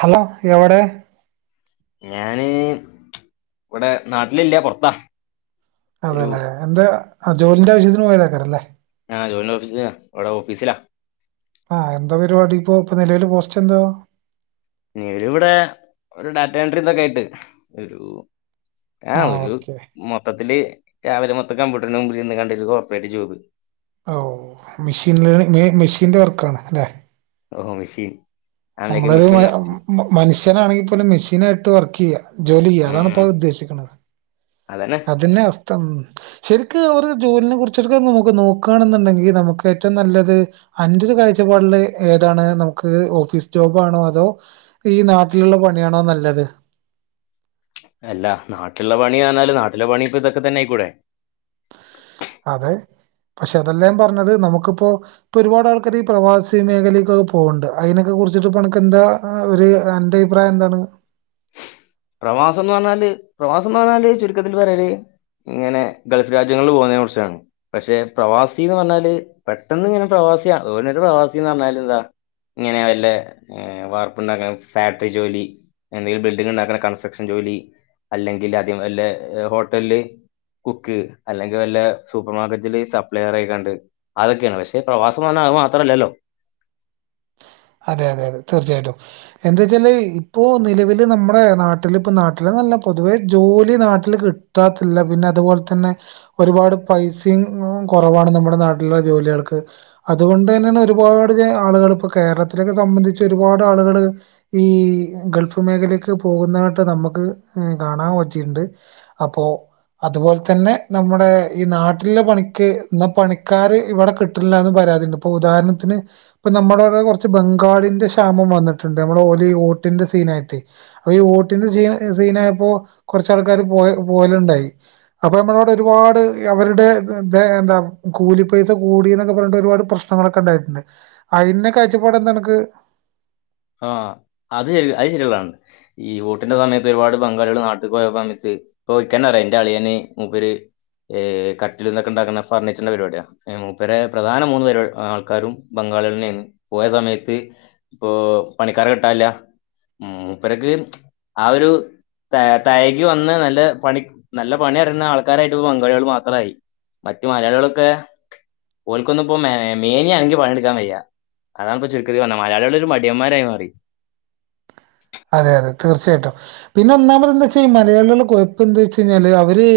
Hello എവിടെ ഞാന് ഇവിടെ നാട്ടിലില്ല പൊറത്താ അതെല്ലേ എന്താ ജോലിന്റെ ആവശ്യത്തിന് പോയതാക്കാരം ല്ലേ ആഹ് ജോലിന്റെ ഓഫീസ് ലാ ഇവിടെ ഓഫീസിലാ ആഹ് എന്താ പരിപാടി ഇപ്പോ ഇപ്പ നിലവില് പോസ്റ്റ് എന്താ നിലവിൽ ഇവിടെ ഒരു ഡാറ്റ എൻട്രി ഇതൊക്കെ ആയിട്ട് ഒരു ആ ആഹ് ഒരു ഓക്കെ മൊത്തത്തില് രാവിലെ മൊത്തം കമ്പ്യൂട്ടർന് മുമ്പിലിര്ന്ന്ങ്ങാട് ഒര് കോപ്രറേറ്റ് ജോബ് ഓ മിഷനീല് മിഷിന്റെ വർക്കാണ് ലേ ഓ മെഷീൻ അതിലേക്ക് നമ്മള് മെഷീൻ ഉണ്ടാവും മനുഷ്യനാണെങ്കി പോലും മെഷീനായിട്ട് വർക്കെയ്യാ ജോലില്ലാ അതാണ് ഇപ്പോ ഉം. ഉദ്ദേശിക്കണത് അതന്നെ അതന്നെ അസ്ഥ ഉം ശരിക്ക് അവറ് ജോലിനെ കുറിച്ച് എടുക്കാ നമുക്ക് നോക്കുവാണെന്നുണ്ടെങ്കി നമുക്ക് ഏറ്റവും നല്ലത് അന്റൊരു കാഴ്ചപ്പാടില് ഏതാണ് നമുക്ക് ഓഫീസ് ജോബാണോ അതോ ഈ നാട്ടിലുള്ള പണിയാണോ നല്ലത് അല്ല നാട്ടിലുള്ള പണിയാന്നാല് നാട്ടിലെ പണി ഇപ്പ ഇതൊക്കെ തന്നെ ആയിക്കൂടെ അതെ പക്ഷെ അതല്ലാ ഞാൻ പറഞ്ഞത് നമുക്കിപ്പോ ഇപ്പൊ ഒരുപാട് ആൾക്കാര് ഈ പ്രവാസി മേഖലയിലേക്കൊക്കെ പോവണ്ട് അയിനൊക്കെ കുറിച്ചിട്ട് ഇപ്പനക്ക് എന്താ ആഹ് ഒരു അന്റെ അഭിപ്രായം എന്താണ് പ്രവാസംന്ന് പറഞ്ഞാല് പ്രവാസംന്ന് പറഞ്ഞാല് ചുരുക്കത്തിൽ പറയല് ഇങ്ങനെ ഗൾഫ് രാജ്യങ്ങളിൽ പോന്നെ കുറിച്ചാണ് പക്ഷെ പ്രവാസീന്ന് പറഞ്ഞാല് പെട്ടെന്ന് ഇങ്ങനെ പ്രവാസിയാണ് ഓനൊരു പ്രവാസിന്ന് പറഞ്ഞാല് ഇതാ ഇങ്ങനെ വല്ലേ ഏ വാർപ്പുണ്ടാക്കാൻ ഫാക്ടറി ജോലി എന്തെങ്കിലും ബിൽഡിംഗ് ഇണ്ടാക്ക്ണ കൺസ്ട്രക്ഷൻ ജോലി അല്ലെങ്കിൽ ആദ്യം വല്ല ഹോട്ടലില് കുക്ക് അല്ലെങ്കി വല്ല സൂപ്പർ മാർക്കറ്റില് സപ്ലയർ ആയിക്കാണ്ട് അതൊക്കെയാണ് പക്ഷേ പ്രവാസം പറഞ്ഞാ അത് മാത്ര അല്ലല്ലോ അതെ അതെ അതെ തീർച്ചയായിട്ടും എന്താ വച്ചാല് ഇപ്പോ നിലവില് നമ്മുടെ നാട്ടിൽ ഇപ്പൊ നാട്ടില്ന്നല്ല പൊതുവേ ജോലി നാട്ടില് ക് കിട്ടാത്തില്ല പിന്നെ അതുപോലെ തന്നെ ഒരുപാട് പൈസയും കുറവാണ് നമ്മുടെ നാട്ടിലുള്ള ജോലികൾക്ക് അതുകൊണ്ട് തന്നെയാണ് ഒരുപാട് ആളുകൾ ഇപ്പൊ കേരളത്തിലൊക്കെ സംബന്ധിച്ച് ഒരുപാട് ആളുകള് ഈ ഗൾഫ് മേഖലക്ക് പോകുന്നവട്ട് നമുക്ക് ഏ കാണാൻ പറ്റിയിണ്ട് അപ്പോ അതുപോലെ തന്നെ നമ്മുടെ ഈ നാട്ടിലെ പണിക്ക് ഇന്ന് പണിക്കാര് ഇവിടെ കിട്ടില്ലാന്ന് പരാതിണ്ട് ഇപ്പൊ ഉദാഹരണത്തിന് ഇപ്പ നമ്മുടെ അവിടെ കൊറ ച്ച് ബംഗാളിന്റെ ക്ഷാമം വന്നിട്ടുണ്ട് നമ്മള് ഓലെ ഈ ഓട്ടിന്റെ സീനായിട്ട് അപ്പൊ ഈ ഓട്ടിന്റെ സീ സീനായപ്പോ കൊറച്ചാൾക്കാര് പോയ പോയലുണ്ടായി അപ്പൊ നമ്മളവിടെ ഒരുപാട് അവരുടെ ദെ എന്താ കൂലിപ്പൈസ കൂടീന്നൊക്കെ പറഞ്ഞിട്ട് ഒരുപാട് പ്രശ് പ്രശ്നങ്ങളൊക്കെ ഉണ്ടായിട്ടുണ്ട് അയിന്നെ കാഴ്ചപ്പാട് എന്താ അനക്ക് ആഹ് അത് ശെരി അത് [unintelligible] ഈ ഓട്ടിന്റെ സമയത്ത് ഒരുപാട് ബംഗാളികൾ നാട്ടിപ്പോയ സമയത്ത് ഇപ്പൊ ഇക്കന്നറിയാം ഇന്റളിയന് മൂപ്പര് ഏഹ് കട്ടിൽ ഇതൊക്കെ ഉണ്ടാക്കുന്ന ഫർണീച്ചറിന്റെ പരിപാടിയാ മൂപ്പരെ പ്രധാന മൂന്ന് പരിപ ആൾക്കാരും ബംഗാളികളന്നെയാണ് പോയ സമയത്ത് ഇപ്പൊ പണിക്കാരെ കിട്ടാനില്ല മൂപ്പർക്ക് ആഹ് ഒരു തെ തയകി വന്ന് നല്ല പണി നല്ല പണി അറിയുന്ന ആൾക്കാരായിട്ട് ബംഗാളികള് മാത്രായി മറ്റു മലയാളികളൊക്കെ ഓൽക്കൊന്നും ഇപ്പോ മെ മേനിയനങ്ങി പണി എടുക്കാൻ വയ്യ അതാണ് ഇപ്പൊ ചുരുക്കത്തി പറഞ്ഞ മലയാളികളൊരു മടിയന്മാരായി മാറി അതെ അതെ തീർച്ചയായിട്ടും പിന്നെ ഒന്നാമത് എന്താ വെച്ച ഈ മലയാളികളെ കൊഴപ്പ എന്താ വെച്ച് കഴിഞ്ഞാല് അവര്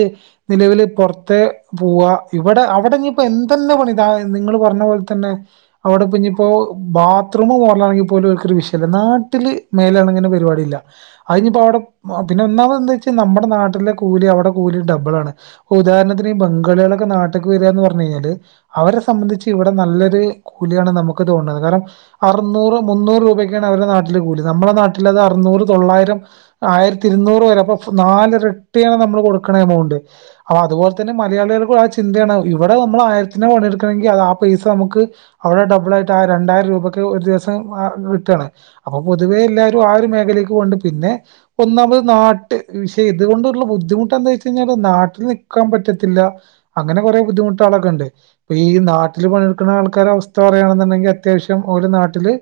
നിലവില് പുറത്തെ പോവാ ഇവിടെ അവിടെനിയിപ്പോ എന്തെല്ലാ പണിതാ നിങ്ങള് പറഞ്ഞ പോല തന്നെ അവിടെ ഇനിയിപ്പോ ബാത്റൂമ് മോറലാണെങ്കി പോലും ഓൽക്കൊരു വിഷയില്ല നാട്ടില് മേലാണങ്ങി പരിപാടി ഇല്ല അയിഞ്ഞിപ്പോ അവിടെ പിന്നെ ഒന്നാമത് എന്താ വെച്ചാ നമ്മുടെ നാട്ടിലെ കൂലി അവിടെ കൂലി ഡബിൾ ആണ് ഉദാരണത്തിന് ഈ ബംഗാളികളൊക്കെ നാട്ടിക്ക് വരാന്ന് പറഞ്ഞ് കഴിഞ്ഞാല് അവരെ സംബന്ധിച്ച് ഇവിടെ നല്ലൊരു കൂലിയാണ് നമുക്ക് തോണത് കാരണം അറുന്നൂറ് മുന്നൂറ് രൂപക്കാണ് അവരുടെ നാട്ടില് കൂലി നമ്മളെ നാട്ടില അത് അറുന്നൂറ് തൊള്ളായിരം ആയിരത്തിരുന്നൂറ് വരെ അപ്പൊ നാല് ഇരട്ടിയാണ് നമ്മള് കൊടുക്കണ എമൗണ്ട് അപ്പൊ അതുപോലെ തന്നെ മലയാളികൾക്കും ആ ചിന്തയാണ് ഇവിടെ നമ്മൾ ആയിരത്തിന് പണിയെടുക്കണെങ്കി അത് ആ പൈസ നമുക്ക് അവിടെ ഡബിൾ ആയിട്ട് ആ രണ്ടായിരം രൂപക്ക് ഒരു ദിവസം കിട്ടുവാണ് അപ്പൊ പൊതുവേ എല്ലാ രും ആ ഒരു മേഖലക്ക് പോണ്ട് പിന്നെ ഒന്നാമത് നാട്ട് പക്ഷെ ഇതുകൊണ്ടുള്ള ബുദ്ധിമുട്ട് എന്താ വെച്ച് കഴിഞ്ഞാല് നാട്ടിൽ നിൽക്കാൻ പറ്റത്തില്ല. അങ്ങനെ കുറെ ബുദ്ധിമുട്ടുകളൊക്കെ ഉണ്ട് ഇപ്പയീ നാട്ടില് പണിയെടുക്കണ ആൾക്കാര അവസ്ഥ പറയുകയാണെന്നുണ്ടെങ്കി അത്യാവശ്യം ഒാൽനാട്ടില്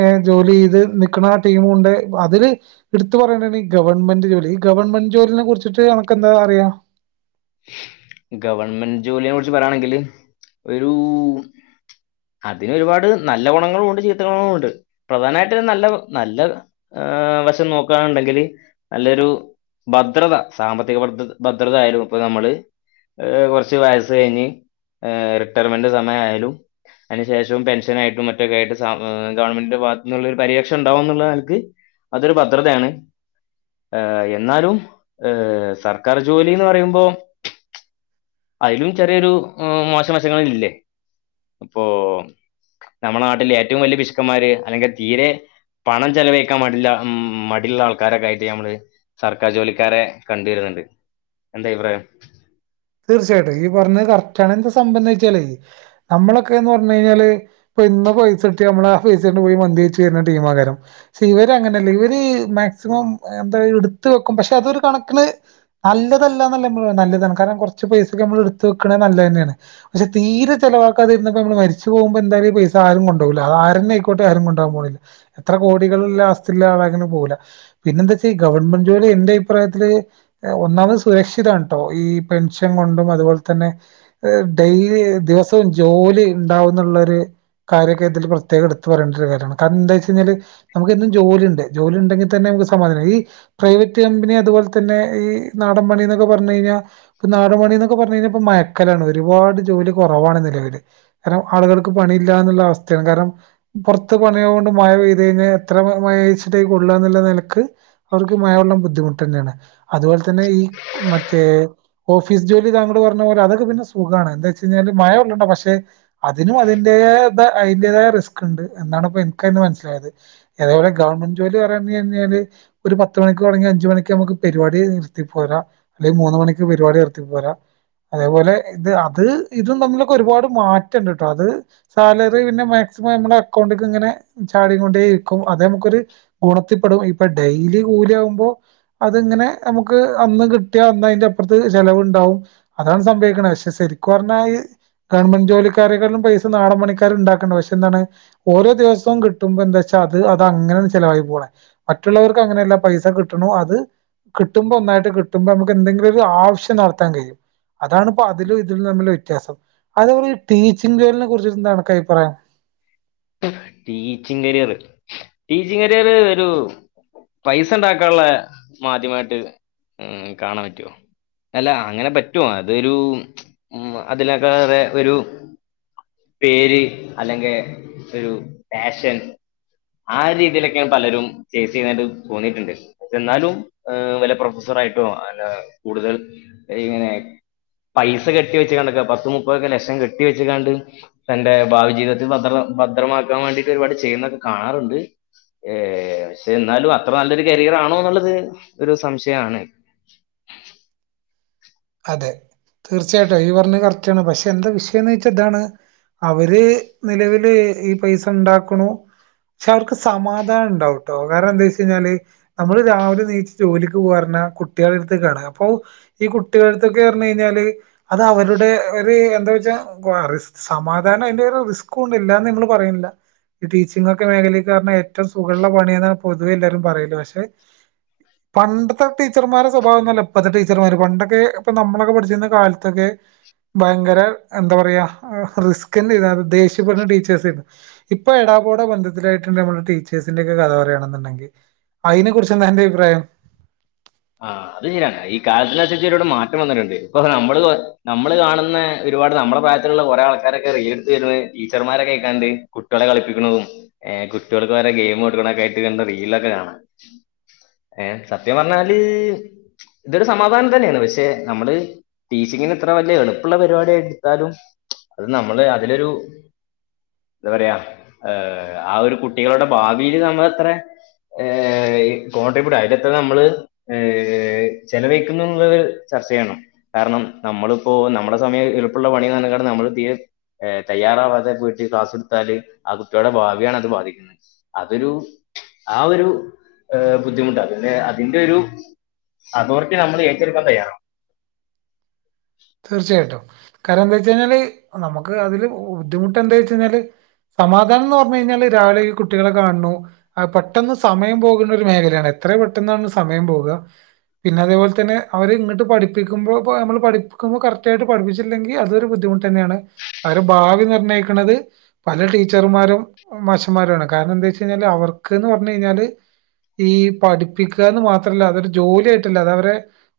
എ് ജോലീയ്ത് നിക്ക്ണാ ടീമുണ്ട് അതില് ഇടുത്ത് പറയണ്ടാണീ ഗവൺമെൻ്റ് ജോലി ഈ ഗവൺമെന്റ് ജോലിനെ കുറിച്ചിട്ട് അണക്കെന്താ അറിയാ? ഗവൺമെന്റ് ജോലിയെ കുറിച്ച് പറയാണെങ്കില് ഒരു അതിനൊരുപാട് നല്ല ഗുണങ്ങളുണ്ട് ചീത്ത ഗുണങ്ങളുണ്ട് പ്രധാനായിട്ട് നല്ല ഗ് നല്ല ഏ് വശം നോക്കാണെണ്ടെങ്കില് നല്ലൊരു ഭദ്രത സാമ്പത്തിക ഭർദത ഭദ്രത ആയാലും ഇപ്പൊ നമ്മള് ഏഹ് കൊറച്ച് വയസ്സ് കഴിഞ്ഞ് എ് റിട്ടയർമെന്റ് സമയയാലും അയിനുശേഷും പെൻഷനായിട്ടും മറ്റൊക്കെ ആയിട്ട് സാ എ് ഗവൺമെന്റിന്റെ ഭാഗത്തുന്നുള്ള ഒരു പരിരക്ഷ ഉണ്ടാവുന്നുള്ള നെലക്ക് അതൊരു ഭദ്രതാണ് ഏഹ് എന്നാലും ഏഹ് സർക്കാർ ജോലിന്ന് പറയുമ്പോ അയിലും ചെറിയൊരു എ് മോശവശങ്ങളില്ലേ അപ്പൊ ഞമ്മടെ നാട്ടില് ഏറ്റവും വല്ല്യ പിശുക്കന്മാര് അല്ലെങ്കിൽ തീരെ പണം ചെലവഴിക്കാൻ മടിള്ള മ് മടിള്ള ആൾക്കാരൊക്കെ ആയിട്ട് ഞമ്മള് സർക്കാർ ജോലിക്കാരെ കണ്ടുവരുന്നുണ്ട് എന്താ അഭിപ്രായം? തീർച്ചായിട്ടും ഈ പറഞ്ഞത് കറക്റ്റാണ് എന്താ സംഭം ന്നെച്ചാലേ നമ്മളൊക്കെന്ന് പറഞ്ഞഴിഞ്ഞാല് ഇപ്പൊ ഇന്ന് പൈസ കിട്ട്യാ മ്മള് ആ പൈസോണ്ട് പോയി മന്തി കയ്ച്ചു വരുന്ന ടീമാ കാരം ഇവര് അങ്ങനെല്ല ഇവര് മാക്സിമം എന്താ ഇടുത്ത് വെക്കും പക്ഷെ അതൊരു കണക്കിന് നല്ലതല്ലന്നല്ല മ്മള് പറയണ് നല്ലതാണ് കാരണം കൊറച്ച് പൈസൊക്കെ നമ്മള് ഇടുത്ത് വെക്കണ് നല്ലതന്നെയാണ്. പക്ഷെ തീരെ ചെലവാക്കാതിര്ന്ന്പ്പോ നമ്മള് മരിച്ചു പോവുമ്പോ എന്തായാലും ഈ പൈസ ആരും കൊണ്ടോകില്ല അതാരന്നെ ആയിക്കോട്ടെ ആരും കൊണ്ടവാൻ പോണില്ല എത്ര കോടികള് ഇള്ള ആസ്‌തിള്ള ആളായ്ക്ക്ന് പോവുല്ല പിന്നെന്താച്ചാ ഈ ഗവൺമെന്റ് ജോലി എന്റെ അഭിപ്രായത്തില് ഒന്നാമത് സുരക്ഷിതം ആണ് ട്ടോ ഈ പെൻഷൻ കൊണ്ടും അതുപോലെ തന്നെ എ് ഡെയ്ലി ദിവസവും ജോലി ഇണ്ടാവുന്നുള്ളൊര് കാര്യൊക്കെതില് പ്രത്യേക എടുത്ത് പറേണ്ട ഒരു കാര്യാണ് കാരണം എന്താച്ച് കഴിഞ്ഞാല് നമുക്ക് എന്നും ജോലി ഇണ്ട് ജോലി ഇണ്ടെങ്കി തന്നെ നമുക്ക് സമാധാന ഈ പ്രൈവറ്റ് കമ്പനി അതുപോലെ തന്നെ ഈ നാടൻ പണി എന്നൊക്കെ പറഞ്ഞു കഴിഞ്ഞാൽ ഇപ്പൊ നാടു പണിന്നൊക്കെ പറഞ്ഞ് കഴിഞ്ഞാ ഇപ്പോ മഴക്കാലാണ് ഒരുപാട് ജോലി കൊറവാണ് നിലവില്. ഇത്തരം ആളുകൾക്ക് പണി ഇല്ലാന്നുള്ള അവസ്ഥാണ് കാരണം പുറത്ത് പണി ആവോണ്ട് മഴ പെയ്ത് കഴിഞ്ഞാ എത്ര മഴായിച്ച്ട്ടാ ഈ കൊള്ള എന്നുള്ള നെലക്ക് അവർക്ക് മഴ കൊള്ളാൻ ബുദ്ധിമുട്ടെന്നെയാണ് അതുപോലെ തന്നെ ഈ മറ്റേ ഓഫീസ് ജോലി താങ്കള് പറഞ്ഞ പോലെ അതൊക്കെ പിന്നെ സുഖാണ് എന്താച്ച്ഴിഞ്ഞാല് മഴകൊള്ളണ്ട പക്ഷെ അതിനും അതിന്റെതായ ബ അയിൻ്റെതായ റിസ്ക് ഇണ്ട് എന്നാണ് ഇപ്പോ എനിക്കയ്ന്ന് മനസ്സിലായത്. അതേ പോലെ ഗവൺമെന്റ് ജോലി പറഞ്ഞ കഴിഞ്ഞാല് ഒരു പത്ത് മണിക്കൊടങ്ങങ്ക്യാ അഞ്ചുമണിക്ക് അമുക്ക് പരിപാടി നിർത്തി പോരാ അല്ലെങ്കി മൂന്ന് മണി ക്ക് പരിപാടി നിർത്തി പോരാ അതേപോലെ ഇത് അത് ഇതും തമ്മിലൊക്കെ ഒരുപാട് മാറ്റംണ്ട്ട്ടോ അത് സാലറി പിന്നെ മാക്സിമം നമ്മുടെ അക്കൗണ്ടിക്ക് ഇങ്ങനെ ചാടി കൊണ്ടേ ഇരിക്കും അതെമുക്കൊരു ഗുണത്തിപ്പെടും ഇപ്പൊ ഡെയിലി കൂലി ആവുമ്പോ അത് ഇങ്ങനെ അമുക്ക് അന്ന് കിട്ട്യാ അന്ന് അയിന്റെ അ പ്പറത്ത് ചെലവുണ്ടാവും അതാണ് സംഭവിക്കണെ പഷെ ശരിക്കു പറഞ്ഞാ ഈ ഗവൺമെന്റ് ജോലിക്കാരെകാട്ടിലും പൈസ നാടൻ പണിക്കാര് ഇണ്ടാക്കണ്ട് പക്ഷെന്താണ് ഓരോ ദിവസോം കിട്ടുമ്പോ എന്താച്ചാ അത് അത് അങ്ങനെണ് ചെലവായി പോണെ മറ്റുള്ളോർക്ക് അങ്ങനെല്ല പൈസ കിട്ടണു അത് കിട്ടുമ്പോ ഒന്നായിട്ട് കിട്ടുമ്പോ അമുക്ക് എന്തെങ്കിലും ഒരു ഒരാവിശ്യം നടത്താൻ കഴിയും അതാണിപ്പോ അതിലും ഇതിലും തമ്മിലുള്ള വ്യത്യാസം അത്പോലെ ഈ ടീ ച്ചിങ് ജോലീനെ കുറിച്ചിട്ടെന്താ നിനക്ക് അഭിപ്രായം ടീച്ചിങ് കരിയറ് ടീച്ചിങ് കരിയർ ഒരു പൈസ ഇണ്ടാക്കാള്ള മാധ്യമായിട്ട് ഇം കാണാൻ പറ്റോ അല്ല അങ്ങനെ പറ്റും അതൊരു ഉം അതിനേക്കാലേറെ ഒരു പേര് അല്ലെങ്കെ ഒരു പാഷൻ ആ രീതിയിലൊക്കെ പലരും ചേസ് ചെയ്ണായ്ട്ട് തോന്നിട്ടിണ്ട് എന്നാലും ഏഹ് വല്ല പ്രൊഫസർ ആയിട്ടൊ അല്ല കൂടുതൽ എഹ് ഇങ്ങനെ പൈസ കെട്ടി വെച്ചിങ്ങാണ്ടൊക്കെ പത്ത് മുപ്പതൊക്കെ ലക്ഷം കെട്ടി വെച്ചിങ്ങാണ്ട് തന്റെ ഭാവിജീവിതത്തിൽ ഭദ്ര ഭദ്രമാക്കാൻ വേണ്ടിട്ട് ഒരുപാട് ചെയ്യുന്നൊക്കെ കാണാറുണ്ട് ഏഹ് പക്ഷെ എന്നാലും അത്ര നല്ലൊരു കരിയർ ആണോ എന്നുള്ളത് ഒരു സംശയാണ് അതെ തീർച്ചയായിട്ടും ഈ പറഞ്ഞത് കറക്റ്റാണ് പക്ഷെ എന്താ വിഷയെന്ന് വച്ചാ ഇതാണ് അവര് നിലവില് ഈ പൈസ ഇണ്ടാക്കണു പക്ഷെ അവർക്ക് സമാധാനം ഇണ്ടാവുട്ടോ കാരണം എന്താ വെച്ച് കഴിഞ്ഞാല് നമ്മള് രാവിലെ എണീച്ചു ജോലിക്ക് പോവാ പറഞ്ഞാ കുട്ടികളടുത്തേക്കാണ് അപ്പൊ ഈ കു ട്ടികൾത്തോക്കെ പറഞ്ഞു കഴിഞ്ഞാല് അത് അവരുടെ ഒരു എന്താ വെച്ചാ ആഹ് റിസ് സമാധാനം അതിന്റെ ഒരു റിസ്ക്കുണ്ട് ഇല്ലാന്ന് ഞങ്ങള് പറയുന്നില്ല ഈ ടീച്ചിങ് ഒക്കെ മേഖലക്ക് പറഞ്ഞാ ഏറ്റവും സുഖള്ള പണി എന്നാണ് പൊതുവേ എല്ലാരും പറയല് പക്ഷെ പണ്ടത്തെ ടീച്ചർമാരെ സ്വഭാവൊന്നുവല്ല ഇപ്പത്തെ ടീച്ചർമാര് പണ്ട ക്കെ ഇപ്പ നമ്മളൊക്കെ പഠിച്ചിരുന്ന കാലത്തൊക്കെ ഭയങ്കര എന്താ പറയാ റിസ്‌ക്കിന്നെ [unintelligible] ദേഷ്യപ്പെടുന്ന ടീച്ചേഴ്സാരുന്നു ഇപ്പ എടാ പോട ബന്ധത്തിലായിട്ടിണ്ട് നമ്മുടെ ടീച്ചേഴ്സിന്റെ ഒക്കെ കഥ പറയാണെന്നെണ്ടങ്കി അയിനെ കുറിച്ചെന്താ അന്റെ അഭിപ്രായം ആഹ അത് ശരിയാണ് ഈ കാലത്തിനനുസരിച്ച് ഒരുപാട് മാറ്റം വന്നിട്ടെണ്ട് ഇപ്പൊ നമ്മള് നമ്മള് കാണുന്നെ ഒരുപാട് നമ്മടെ പ്രായത്തിലുള്ള കൊറേ ആൾക്കാരൊക്കെ റീൽസ് ഇടുന്ന് ടീച്ചർമാരൊക്കെ ആയിക്കാണ്ട് കുട്ടികളെ കളിപ്പിക്കുന്നതും ഏഹ് കുട്ടികൾക്ക് വരെ ഗെയിം കൊടുക്കണൊക്കെ ആയിട്ട് കണ്ട റീലിലൊക്കെ കാണാ- ഏഹ് സത്യം പറഞ്ഞാല് ഇതൊരു സമാധാനം തന്നെയാണ് പക്ഷെ നമ്മള് ടീച്ചിങ്ങിന് ഇത്ര വലിയ എളുപ്പുള്ള പരിപാടി എടുത്താലും അത് നമ്മള് അതിലൊരു എന്താ പറയാ എഹ് ആ ഒരു കുട്ടികളുടെ ഭാവില് നമ്മൾ അത്രെ ഏഹ് ഈ കോൺട്രിബ്യുട്ട് അയിലത്ര നമ്മള് ഏഹ് ചെലവഴിക്കുന്നൂന്നുള്ളത് ചർച്ചേയ്യണം കാരണം നമ്മളിപ്പോ നമ്മുടെ സമയം എളുപ്പമുള്ള പണിന്ന് പറഞ്ഞ്ക്കാണ്ട് നമ്മള് തീരെ എഹ് തയ്യാറാവാതെ പോയിട്ട് ക്ലാസ്സ്‌ ഇട്ത്താല് ആ കുട്ട്യാളുടെ ഭാവിയാണ് അത് ബാധിക്കുന്നത് അതൊരു ആ ഒരു അഹ് ബുദ്ധിമുട്ട് അതിലെ അതിന്റെ ഒരു അതോറിറ്റി നമ്മളേറ്റെടുക്കാൻ തയ്യാറാവണം തീർച്ചയായിട്ടും കാരണം എന്താ വെച്ച് കഴിഞ്ഞാല് നമുക്ക് അതില് ബുദ്ധിമുട്ട് എന്താ വെച്ച് കഴിഞ്ഞാല് സമാധാനം എന്ന് പറഞ്ഞു കഴിഞ്ഞാല് രാവിലെ ഈ കുട്ടികളെ കാണുന്നു അഹ് പെട്ടെന്ന് സമയം പോക്ണ ഒരു മേഖലയാണ് എത്ര പെട്ടെന്നാണ് സമയം പോവുക പിന്നെ അതേപോലെ തന്നെ അവര് ഇങ്ങട്ട് പഠിപ്പിക്കുമ്പോ ഇപ്പൊ നമ്മള് പഠി ക്കുമ്പോ കറക്റ്റ് ആയിട്ട് പഠിപ്പിച്ചില്ലെങ്കിൽ അതൊരു ബുദ്ധിമുട്ട് തന്നെയാണ് അവരെ ഭാവി നിർണ്ണയിക്കണത് പല ടീച്ചർമാരും മാശന്മാരുമാണ് കാരണം എന്താ വെച്ച് കഴിഞ്ഞാല് അവർക്ക്ന്ന് പറഞ്ഞ് കഴിഞ്ഞാല് ഈ പഠിപ്പിക്കുകാന്ന് മാത്രല്ല അതോരു ജോലി ആയിട്ടല്ല അത് അവരെ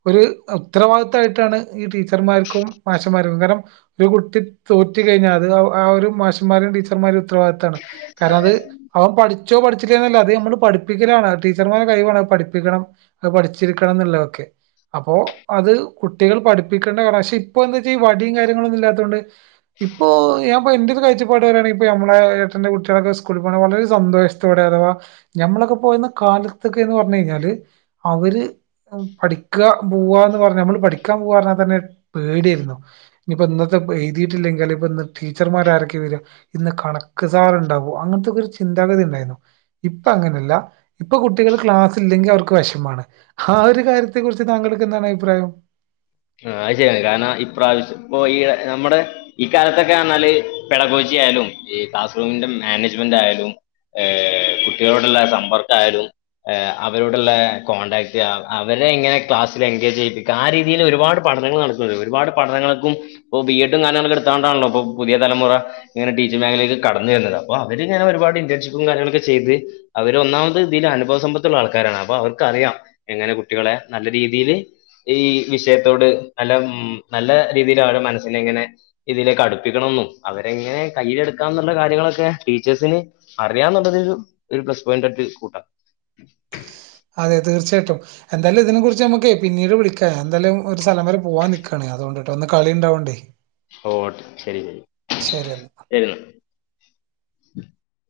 ഒരു ഉത്തരവാദിത്തമായിട്ടാണ് ഈ ടീച്ചർമ്മാർക്കും മാഷമ്മാർക്കും കാരണം ഒരു കുട്ടി തോറ്റ് കഴിഞ്ഞാൽ അത് ആ ഒരു മാഷമ്മാരെയും ടീച്ചർമാരേം ഉത്തരവാദിത്താണ് കാരണം അത് അവൻ പഠിച്ചോ പഠിച്ചില്ലേന്നല്ല അത് നമ്മള് പഠിപ്പിക്കലാണ് ടീച്ചർമാരെ കഴിവാണ് പഠിപ്പിക്കണം അത് പഠിച്ചിരിക്കണം എന്നുള്ളതൊക്കെ അപ്പോ അത് കുട്ടികൾ പഠി പ്പിക്കേണ്ട [unintelligible] പക്ഷെ ഇപ്പൊ എന്താച്ചാ വടിം കാര്യങ്ങളൊന്നും ഇല്ലാത്തോണ്ട് ഇപ്പോ ഞാൻപ്പൊ എന്റെ ഒരു കാഴച്ചപ്പാട് പറയാണെങ്കി ഇപ്പോ നമ്മളെ ഏട്ടന്റെ കുട്ടികളൊക്കെ സ്കൂൾ പോക്ണെ വളരെ സന്തോഷ ത്തോടെ അഥവാ ഞമ്മളൊക്കെ പോയിന്ന കാലത്തൊക്കെ എന്ന് പറഞ്ഞു കഴിഞ്ഞാല് അവര് പഠിക്കാ പോവാ എന്ന് പറഞ്ഞു നമ്മള് പഠിക്കാൻ പോവാറഞ്ഞാ ഇപ്പന്നെ പേടിണ്ടോ ഇനിപ്പോ ഇന്നത്തെ എഴ്തീട്ടില്ലെങ്കി ഇപ്പ ഇന്ന് ടീച്ചറ്മാരാരോക്കെ വെരാ ഇന്ന് കണക്ക് സാറ്ണ്ടാവോ അങ്ങനത്തെക്കോരു ചിന്താഗതി ഇണ്ടായിന്നു ഇപ്പ അങ്ങനെല്ല ഇപ്പൊ കുട്ടികൾ ക്ലാസ് ഇല്ലെങ്കിൽ അവർക്ക് വേഷമാണ് ആ ഒരു കാര്യ ത്തെ കുറിച്ച് താങ്ങൾക്ക് എന്താണ് അഭിപ്രായം ആഹ് അത് ശരിയാണ് കാരണം ഇപ്രാവ ഇപ്പൊ ഈ നമ്മടെ ഇകാലത്തൊക്കെറ്ഞ്ഞാല് പെടഗോച്ചിയായാലും ഈ ക്ലാസ്റൂമിന്റെ മാനേജ്മെന്റായാലും- ഏഹ് കുട്ടികളോട്ള്ള സമ്പർക്കായാലും ഏ അവരോടുള്ള കോൺടാക്ട് അവ അവരെ എങ്ങനെ ക്ലാസ്സിൽ എൻഗേജ് ചെയ്യിപ്പിക്കാ ആ രീ തീല് ഒരുപാട് പഠനങ്ങള് നടക്ക്ണ്ട് ഒര്പാട് പഠനങ്ങൾക്കും ഇപ്പോ ബിഎഡും [unintelligible] ഇട്ത്താണ്ടാണല്ലോ ഇപ്പൊ പുതിയ തലമുറ ഇങ്ങെനെ ടീച്ചിങ് മേഖലേക്ക് കടന്ന് വര്ന്നതാ അപ്പോ അവര്ങ്ങെനെ ഒരുപാട് ഇന്റേൺഷിപ്പും കാര്യങ്ങളൊക്കെ ചെയ്ത് അവര് ഒന്നാമത് ഇതില് അനുഭവ സമ്പത്ത്ള്ള ആള്ക്കാരാണ് അപ്പൊ അവർക്കറിയാം എങ്ങനെ കുട്ടികളെ നല്ല രീതീല് ഈ വിഷയത്തോട് നല്ല ഉം നല്ല രീതീല് അവരെ മനസ്സിനെങ്ങനെ ഇതിലേക്ക് അട്പ്പിക്കണന്നും അവരെങ്ങനെ കയ്യിലെട്ക്കാന്ന്ള്ള കാര്യങ്ങളൊക്കെ ടീച്ചേഴ്സിന് അറിയാന്ന്ള്ളതൊരു ഒരു പ്ലസ് പോയിന്റായിട്ട് കൂട്ടാ അതെ തീർച്ചയായിട്ടും എന്തായാലും ഇതിനെ കുറിച്ചേ ഞമ്മക്കേ പിന്നീട് വിളിക്കാ ഞാൻ എന്താലും ഒരു സ്ഥലം വരെ പോവാൻ നിക്കാണെ അതോണ്ട്ട്ടോ ഇന്ന് കളിണ്ടാവൊണ്ടേ ഓവാട്ട് ശെരി ശരിയെന്നാ ശെരിന്നാ